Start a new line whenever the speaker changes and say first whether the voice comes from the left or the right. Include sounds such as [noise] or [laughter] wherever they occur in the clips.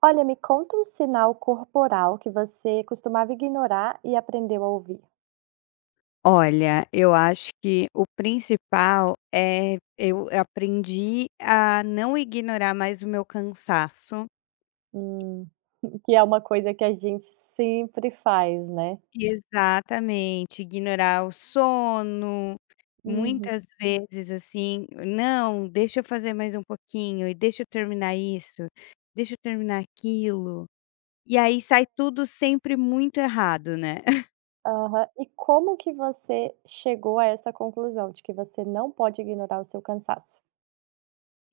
right: Olha, me conta um sinal corporal que você costumava ignorar e aprendeu a ouvir.
left: Olha, eu acho que o principal é eu aprendi a não ignorar mais o meu cansaço.
right: Hum. [laughs] que é uma coisa que a gente sempre faz, né?
left: Exatamente, ignorar o sono.
right: Uhum.
left: Muitas vezes, assim, não, deixa eu fazer mais um pouquinho e deixa eu terminar isso, deixa eu terminar aquilo. E aí sai tudo sempre muito errado, né? [laughs]
right: Aham. E como que você chegou a essa conclusão de que você não pode ignorar o seu cansaço?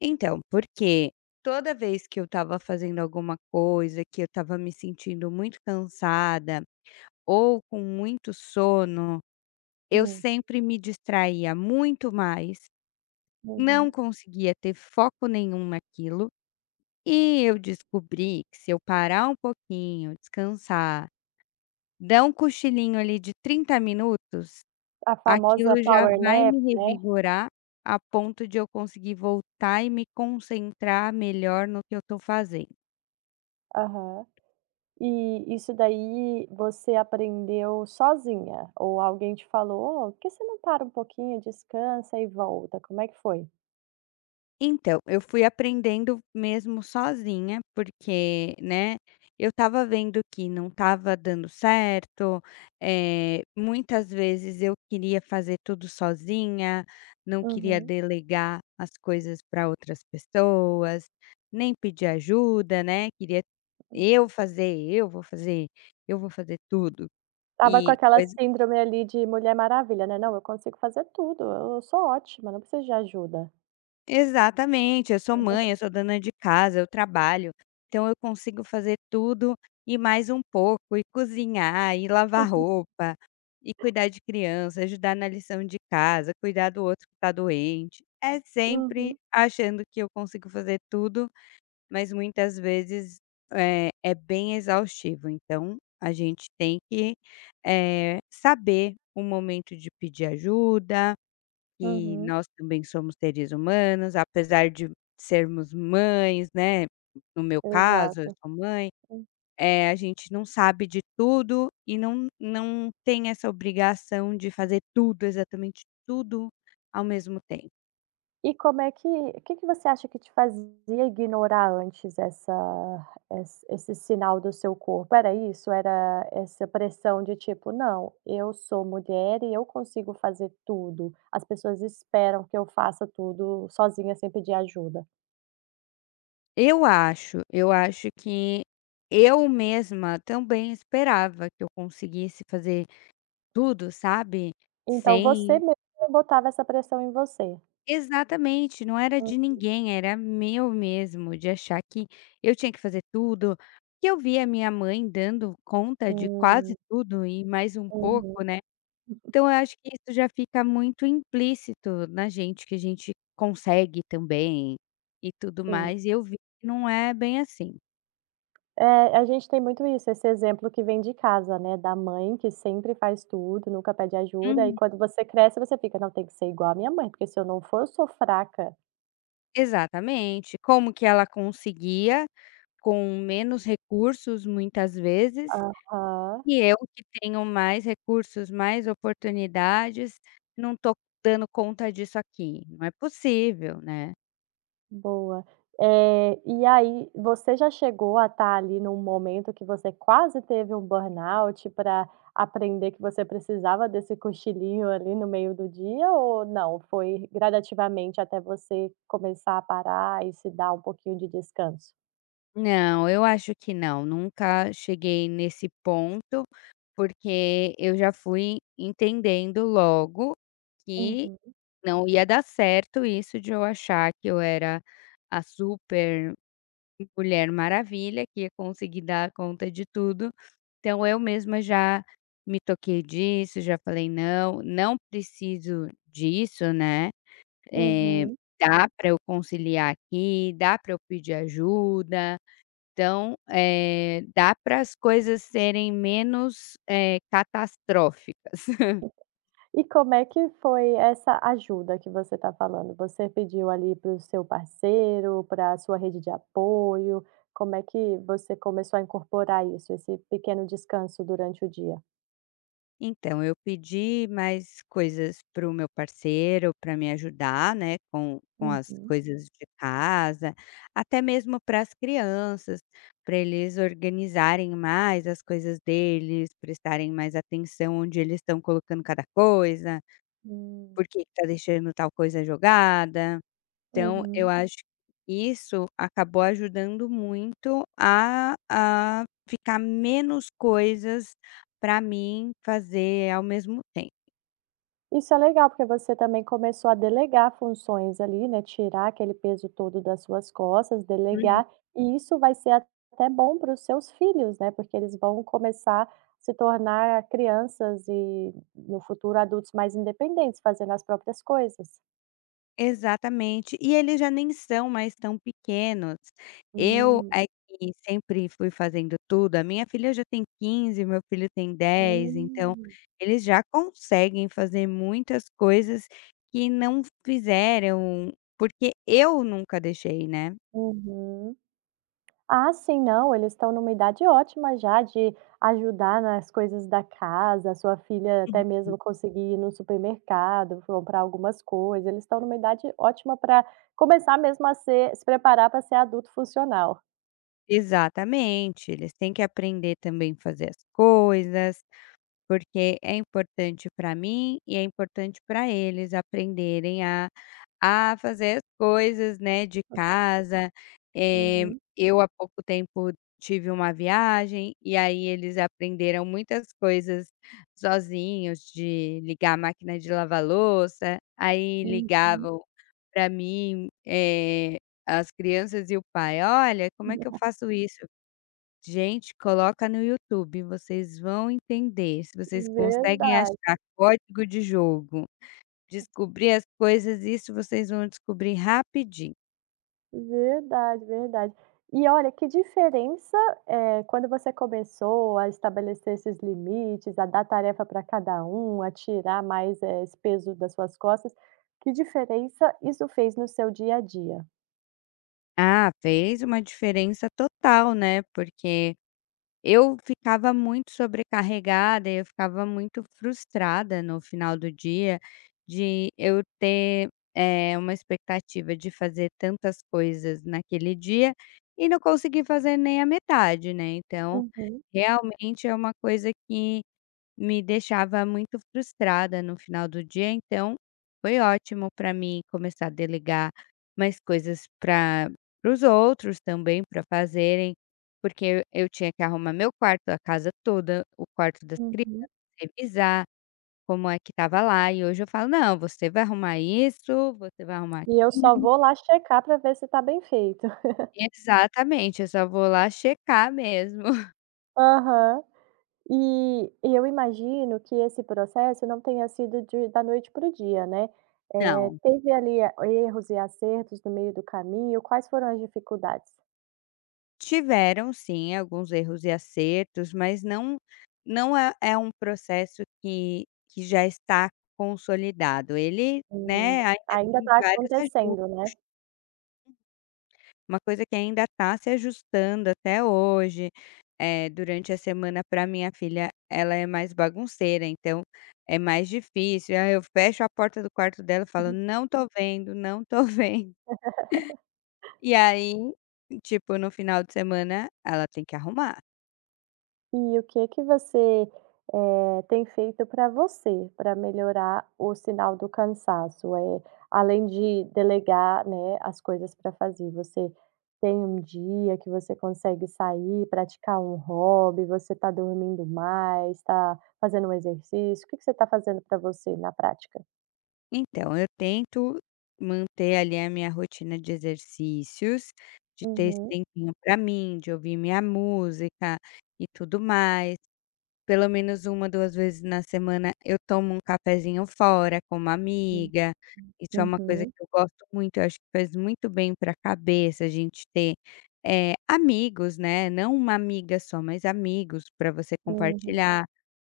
left: Então, porque toda vez que eu estava fazendo alguma coisa, que eu estava me sentindo muito cansada ou com muito sono, eu
right: Hum,
left: sempre me distraía muito mais, não
right: uhum.
left: conseguia ter foco nenhum naquilo, e eu descobri que se eu parar um pouquinho, descansar, dar um cochilinho ali de 30 minutos,
right: A famosa
left: aquilo já
right: power
left: vai
right: nap,
left: me
right: né?
left: revigorar a ponto de eu conseguir voltar e me concentrar melhor no que eu estou fazendo.
right: Aham. E isso daí você aprendeu sozinha? Ou alguém te falou, "Ô, por que você não para um pouquinho, descansa e volta? Como é que foi?
left: Então, eu fui aprendendo mesmo sozinha, porque, né, eu estava vendo que não estava dando certo, muitas vezes eu queria fazer tudo sozinha, não queria
right: Uhum.
left: delegar as coisas para outras pessoas, nem pedir ajuda, né, queria eu fazer, eu vou fazer, eu vou fazer tudo,
right: Tava com
left: e
right: aquela
left: coisas.
right: síndrome ali de Mulher Maravilha, né, "Não, eu consigo fazer tudo, eu sou ótima, não preciso de ajuda".
left: Exatamente, eu sou mãe, eu sou dona de casa, eu trabalho, então eu consigo fazer tudo e mais um pouco, e cozinhar, e lavar roupa, e cuidar de criança, ajudar na lição de casa, cuidar do outro que está doente. É sempre
right: Uhum.
left: achando que eu consigo fazer tudo, mas muitas vezes é bem exaustivo. Então a gente tem que saber o momento de pedir ajuda, que
right: Uhum,
left: nós também somos seres humanos, apesar de sermos mães, né, no meu caso, eu
right: exato.
left: sou mãe,
right: Hum.
left: a gente não sabe de tudo e não tem essa obrigação de fazer tudo, exatamente tudo ao mesmo tempo.
right: E como é que o que que você acha que te fazia ignorar antes essa ess esse sinal do seu corpo? Era isso? Era essa pressão de tipo: "Não, eu sou mulher e eu consigo fazer tudo, as pessoas esperam que eu faça tudo sozinha sem pedir ajuda".
left: Eu acho que eu mesma também esperava que eu conseguisse fazer tudo, sabe,
right: Então você
left: sem.
right: mesma botava essa pressão em você?
left: Exatamente, não era de ninguém, era meu mesmo, de achar que eu tinha que fazer tudo, que eu via minha mãe dando conta de quase
right: Hum,
left: tudo e mais um
right: uhum,
left: pouco, né. Então eu acho que isso já fica muito implícito na gente, que a gente consegue também, e tudo
right: sim.
left: mais, e eu vi que não é bem assim.
right: É, a gente tem muito isso, esse exemplo que vem de casa, né, da mãe que sempre faz tudo, nunca pede ajuda, e
left: Uhum.
right: quando você cresce, você fica: "Não, tem que ser igual à minha mãe, porque se eu não for, eu sou fraca".
left: Exatamente, como que ela conseguia, com menos recursos muitas vezes,
right: Aham.
left: e eu que tenho mais recursos, mais oportunidades, não estou dando conta disso aqui, não é possível, né.
right: Boa. E aí, você já chegou a estar ali num momento que você quase teve um burnout para aprender que você precisava desse cochilinho ali no meio do dia ou não? Foi gradativamente até você começar a parar e se dar um pouquinho de descanso?
left: Não, eu acho que não, nunca cheguei nesse ponto, porque eu já fui entendendo logo que
right: Uhum,
left: não ia dar certo isso de eu achar que eu era a super Mulher Maravilha, que ia conseguir dar conta de tudo. Então eu mesma já me toquei disso, já falei: "Não, não preciso disso, né, eh,
right: uhum.
left: dá para eu conciliar aqui, dá para eu pedir ajuda". Então, dá para as coisas serem menos, catastróficas.
right: E como é que foi essa ajuda que você está falando? Você pediu ali para o seu parceiro, para a sua rede de apoio? Como é que você começou a incorporar isso, esse pequeno descanso durante o dia?
left: Então, eu pedi mais coisas para o meu parceiro, para me ajudar, né, com as
right: Uhum,
left: coisas de casa, até mesmo para as crianças, para eles organizarem mais as coisas deles, prestarem mais atenção onde eles estão colocando cada coisa,
right: hum,
left: por que está deixando tal coisa jogada. Então eu
right: uhum.
left: acho que isso acabou ajudando muito a ficar menos coisas para mim fazer ao mesmo tempo.
right: Isso é legal, porque você também começou a delegar funções ali, né, tirar aquele peso todo das suas costas,
left: Uhum.
right: delegar, e isso vai ser até bom para os seus filhos, né, porque eles vão começar a se tornar crianças e, no futuro, adultos mais independentes, fazendo as próprias coisas.
left: Exatamente. E eles já nem são mais tão pequenos. Eu
right: Hum,
left: é que sempre fui fazendo tudo, a minha filha já tem 15, meu filho tem 10, então
right: hum.
left: eles já conseguem fazer muitas coisas que não fizeram, porque eu nunca deixei, né.
right: Uhum. Ah, sim, não, eles estão numa idade ótima já de ajudar nas coisas da casa, a sua filha até mesmo conseguir ir no supermercado, comprar algumas coisas, eles estão numa idade ótima para começar mesmo a ser se preparar para ser adulto funcional.
left: Exatamente, eles têm que aprender também fazer as coisas, porque é importante para mim e é importante para eles aprenderem a fazer as coisas, né, de casa. Eh,
right: Uhum.
left: eu há pouco tempo tive uma viagem e aí eles aprenderam muitas coisas sozinhos, de ligar a máquina de lavar louça, aí
right: Uhum.
left: ligavam para mim, as crianças e o pai: "Olha, como é que eu
right: [laughs]
left: faço isso?" Gente, coloca no YouTube, vocês vão entender. Se vocês conseguem
right: Verdade.
left: achar código de jogo, descobrir as coisas, isso vocês vão descobrir rapidinho.
right: Verdade, verdade. E olha, que diferença, é quando você começou a estabelecer esses limites, a dar tarefa para cada um, a tirar mais, esse peso das suas costas, que diferença isso fez no seu dia a dia?
left: Ah, fez uma diferença total, né, porque eu ficava muito sobrecarregada, eu ficava muito frustrada no final do dia de eu ter, uma expectativa de fazer tantas coisas naquele dia e não conseguir fazer nem a metade, né. Então
right: Uhum,
left: realmente é uma coisa que me deixava muito frustrada no final do dia, então foi ótimo para mim começar a delegar mais coisas para os outros também, para fazerem, porque eu tinha que arrumar meu quarto, a casa toda, o quarto das crianças,
right: uhum.
left: revisar como é que estava lá, e hoje eu falo: "Não, você vai arrumar isso, você vai arrumar
right: E eu só
left: aquilo".
right: vou lá checar para ver se está bem feito. [laughs]
left: Exatamente, eu só vou lá checar mesmo. [laughs]
right: Aham. E eu imagino que esse processo não tenha sido de da noite para o dia, né.
left: Não.
right: Teve ali a erros e acertos no meio do caminho, quais foram as dificuldades?
left: Tiveram sim alguns erros e acertos, mas não é um processo que já está consolidado. Ele,
right: Hum.
left: né, ainda
right: Ainda
left: tem
right: está
left: vários
right: acontecendo,
left: ajustes,
right: né?
left: uma coisa que ainda está se ajustando até hoje. Durante a semana para minha filha, ela é mais bagunceira, então é mais difícil. Aí eu fecho a porta do quarto dela e falo: "Não tô vendo, não tô [laughs] vendo". E aí, tipo, no final de semana, ela tem que arrumar.
right: E o que que você, tem feito para você, para melhorar o sinal do cansaço? É além de delegar, né, as coisas para fazer, você tem um dia que você consegue sair, praticar um hobby, você está dormindo mais, está fazendo um exercício, o que que você está fazendo para você na prática?
left: Então, eu tento manter ali a minha rotina de exercícios, de ter esse
right: Uhum,
left: tempinho para mim, de ouvir minha música e tudo mais. Pelo menos uma, 2 vezes na semana eu tomo um cafezinho fora com uma
right: hum,
left: amiga. Isso é uma coisa
right: uhum,
left: que eu gosto muito, eu acho que faz muito bem para a cabeça a gente ter, amigos, né, não uma amiga só, mas amigos para você
right: uhum,
left: compartilhar,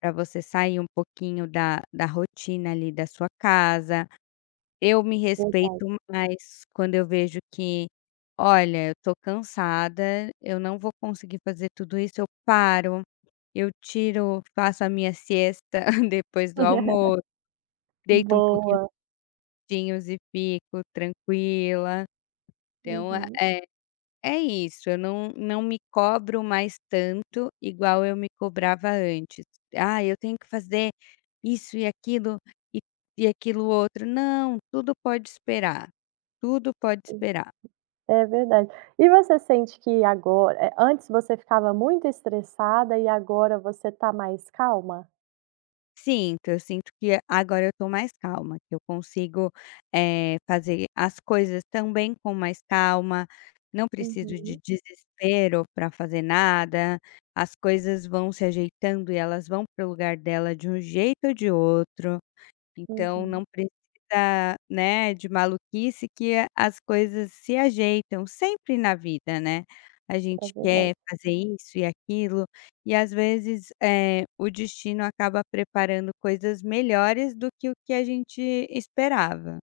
left: para você sair um pouquinho da rotina ali da sua casa. Eu me
right: verdade.
left: respeito mais quando eu vejo que, olha, eu tô cansada, eu não vou conseguir fazer tudo isso, eu paro, eu tiro, faço a minha siesta [laughs] depois do almoço,
right: [laughs]
left: deito um pouquinho
right: Boa,
left: e fico tranquila. Então,
right: uhum.
left: é é isso, eu não me cobro mais tanto igual eu me cobrava antes. "Ah, eu tenho que fazer isso e aquilo e e aquilo outro". Não, tudo pode esperar, tudo pode esperar.
right: É verdade. E você sente que agora antes você ficava muito estressada e agora você está mais calma?
left: Sinto, eu sinto que agora eu tô mais calma, que eu consigo, fazer as coisas também com mais calma, não preciso de
right: Uhum,
left: desespero para fazer nada, as coisas vão se ajeitando e elas vão para o lugar dela de um jeito ou de outro. Então não
right: uhum,
left: precisa, né, de maluquice, que a as coisas se ajeitam, sempre na vida, né. A
right: é
left: gente
right: verdade.
left: quer fazer isso e aquilo, e às vezes, o destino acaba preparando coisas melhores do que o que a gente esperava.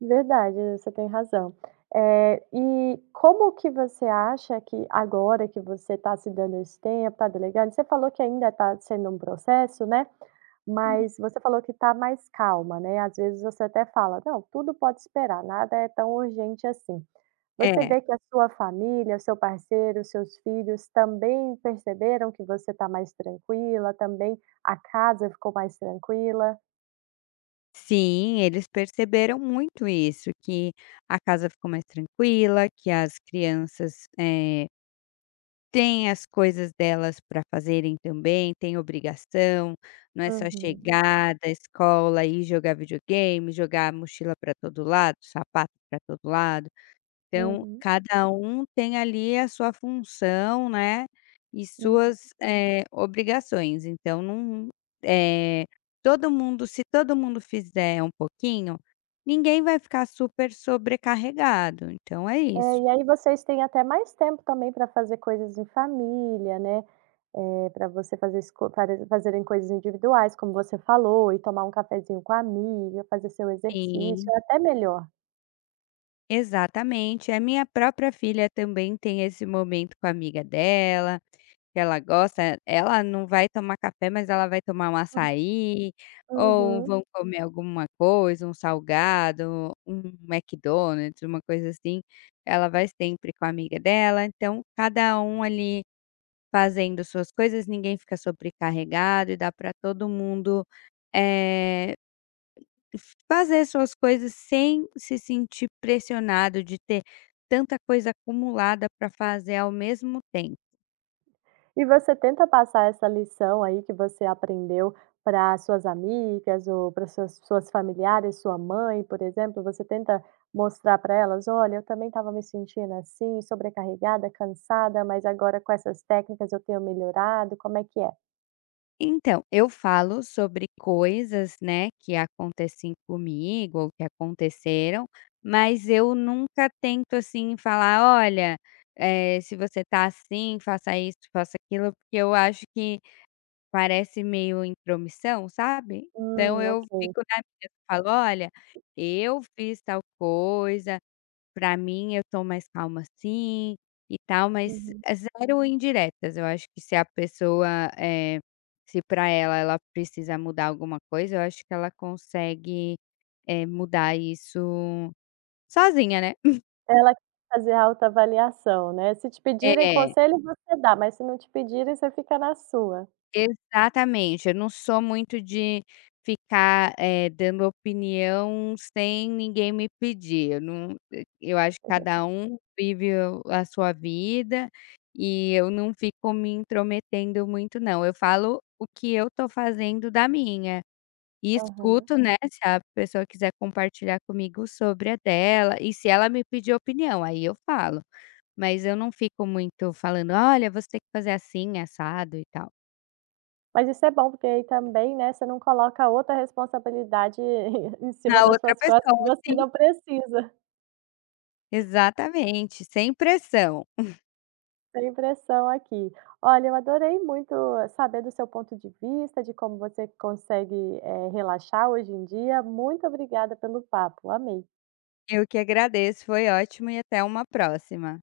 right: Verdade, você tem razão. E como que você acha que agora que você está se dando esse tempo, está delegando você falou que ainda está sendo um processo, né,
left: Hum.
right: mas você falou que está mais calma, né, às vezes você até fala: "Não, tudo pode esperar, nada é tão urgente assim". Você
left: É,
right: vê que a sua família, o seu parceiro, os seus filhos também perceberam que você está mais tranquila, também a casa ficou mais tranquila?
left: sim, eles perceberam muito isso, que a casa ficou mais tranquila, que as crianças, tem as coisas delas para fazerem também, tem obrigação, não é só
right: Uhum,
left: chegar da escola e jogar videogame, jogar a mochila para todo lado, sapato para todo lado. Então,
right: uhum,
left: cada um tem ali a sua função, né, e
right: uhum.
left: suas, obrigações. Então não, eh, todo mundo se todo mundo fizer um pouquinho, ninguém vai ficar super sobrecarregado, então é
right: É,
left: isso.
right: e aí vocês têm até mais tempo também para fazer coisas em família, né, para fazerem coisas individuais, como você falou, e tomar um cafezinho com a amiga, fazer seu
left: Sim.
right: exercício, é até melhor.
left: Exatamente. A minha própria filha também tem esse momento com a amiga dela, que ela gosta. Ela não vai tomar café, mas ela vai tomar um açaí, ou
right: Uhum.
left: vão comer alguma coisa, um salgado, um McDonald's, uma coisa assim. Ela vai sempre com a amiga dela. Então, cada um ali fazendo suas coisas, ninguém fica sobrecarregado e dá para todo mundo. eh, Fazer suas coisas sem se sentir pressionado de ter tanta coisa acumulada para fazer ao mesmo tempo.
right: E você tenta passar essa lição aí que você aprendeu para suas amigas ou para suas familiares, sua mãe, por exemplo, você tenta mostrar para elas: "Olha, eu também estava me sentindo assim, sobrecarregada, cansada, mas agora com essas técnicas eu tenho melhorado", como é que é?
left: Então, eu falo sobre coisas, né, que acontecem comigo ou que aconteceram, mas eu nunca tento assim falar, olha, se você tá assim, faça isso, faça aquilo, porque eu acho que parece meio intromissão, sabe? Então eu
right: Ok.
left: fico na minha, falo, olha, eu fiz tal coisa, pra mim, eu tô mais calma assim e tal, mas
right: Uhum.
left: é 0 indiretas. Eu acho que se a pessoa, se pra ela, ela precisa mudar alguma coisa, eu acho que ela consegue, mudar isso sozinha, né.
right: Ela quer fazer a autoavaliação, né. Se te pedirem
left: É.
right: conselho, você dá, mas se não te pedirem, você fica na sua.
left: Exatamente, eu não sou muito de ficar, dando opinião sem ninguém me pedir, eu não eh, eu acho que cada um vive o a sua vida, e eu não fico me intrometendo muito não, eu falo o que eu estou fazendo da minha, e
right: Aham.
left: escuto, né, se a pessoa quiser compartilhar comigo sobre a dela, e se ela me pedir opinião, aí eu falo, mas eu não fico muito falando: "Olha, você tem que fazer assim, assado e tal".
right: Mas isso é bom, porque aí também, né, você não coloca outra responsabilidade [laughs] em cima
left: Na
right: das
left: outra
right: suas costas que
left: pessoa,
right: você
left: sim.
right: não precisa.
left: Exatamente, sem pressão.
right: Sem pressão aqui. Olha, eu adorei muito saber do seu ponto de vista, de como você consegue, relaxar hoje em dia. Muito obrigada pelo papo, amei.
left: Eu que agradeço, foi ótimo e até uma próxima.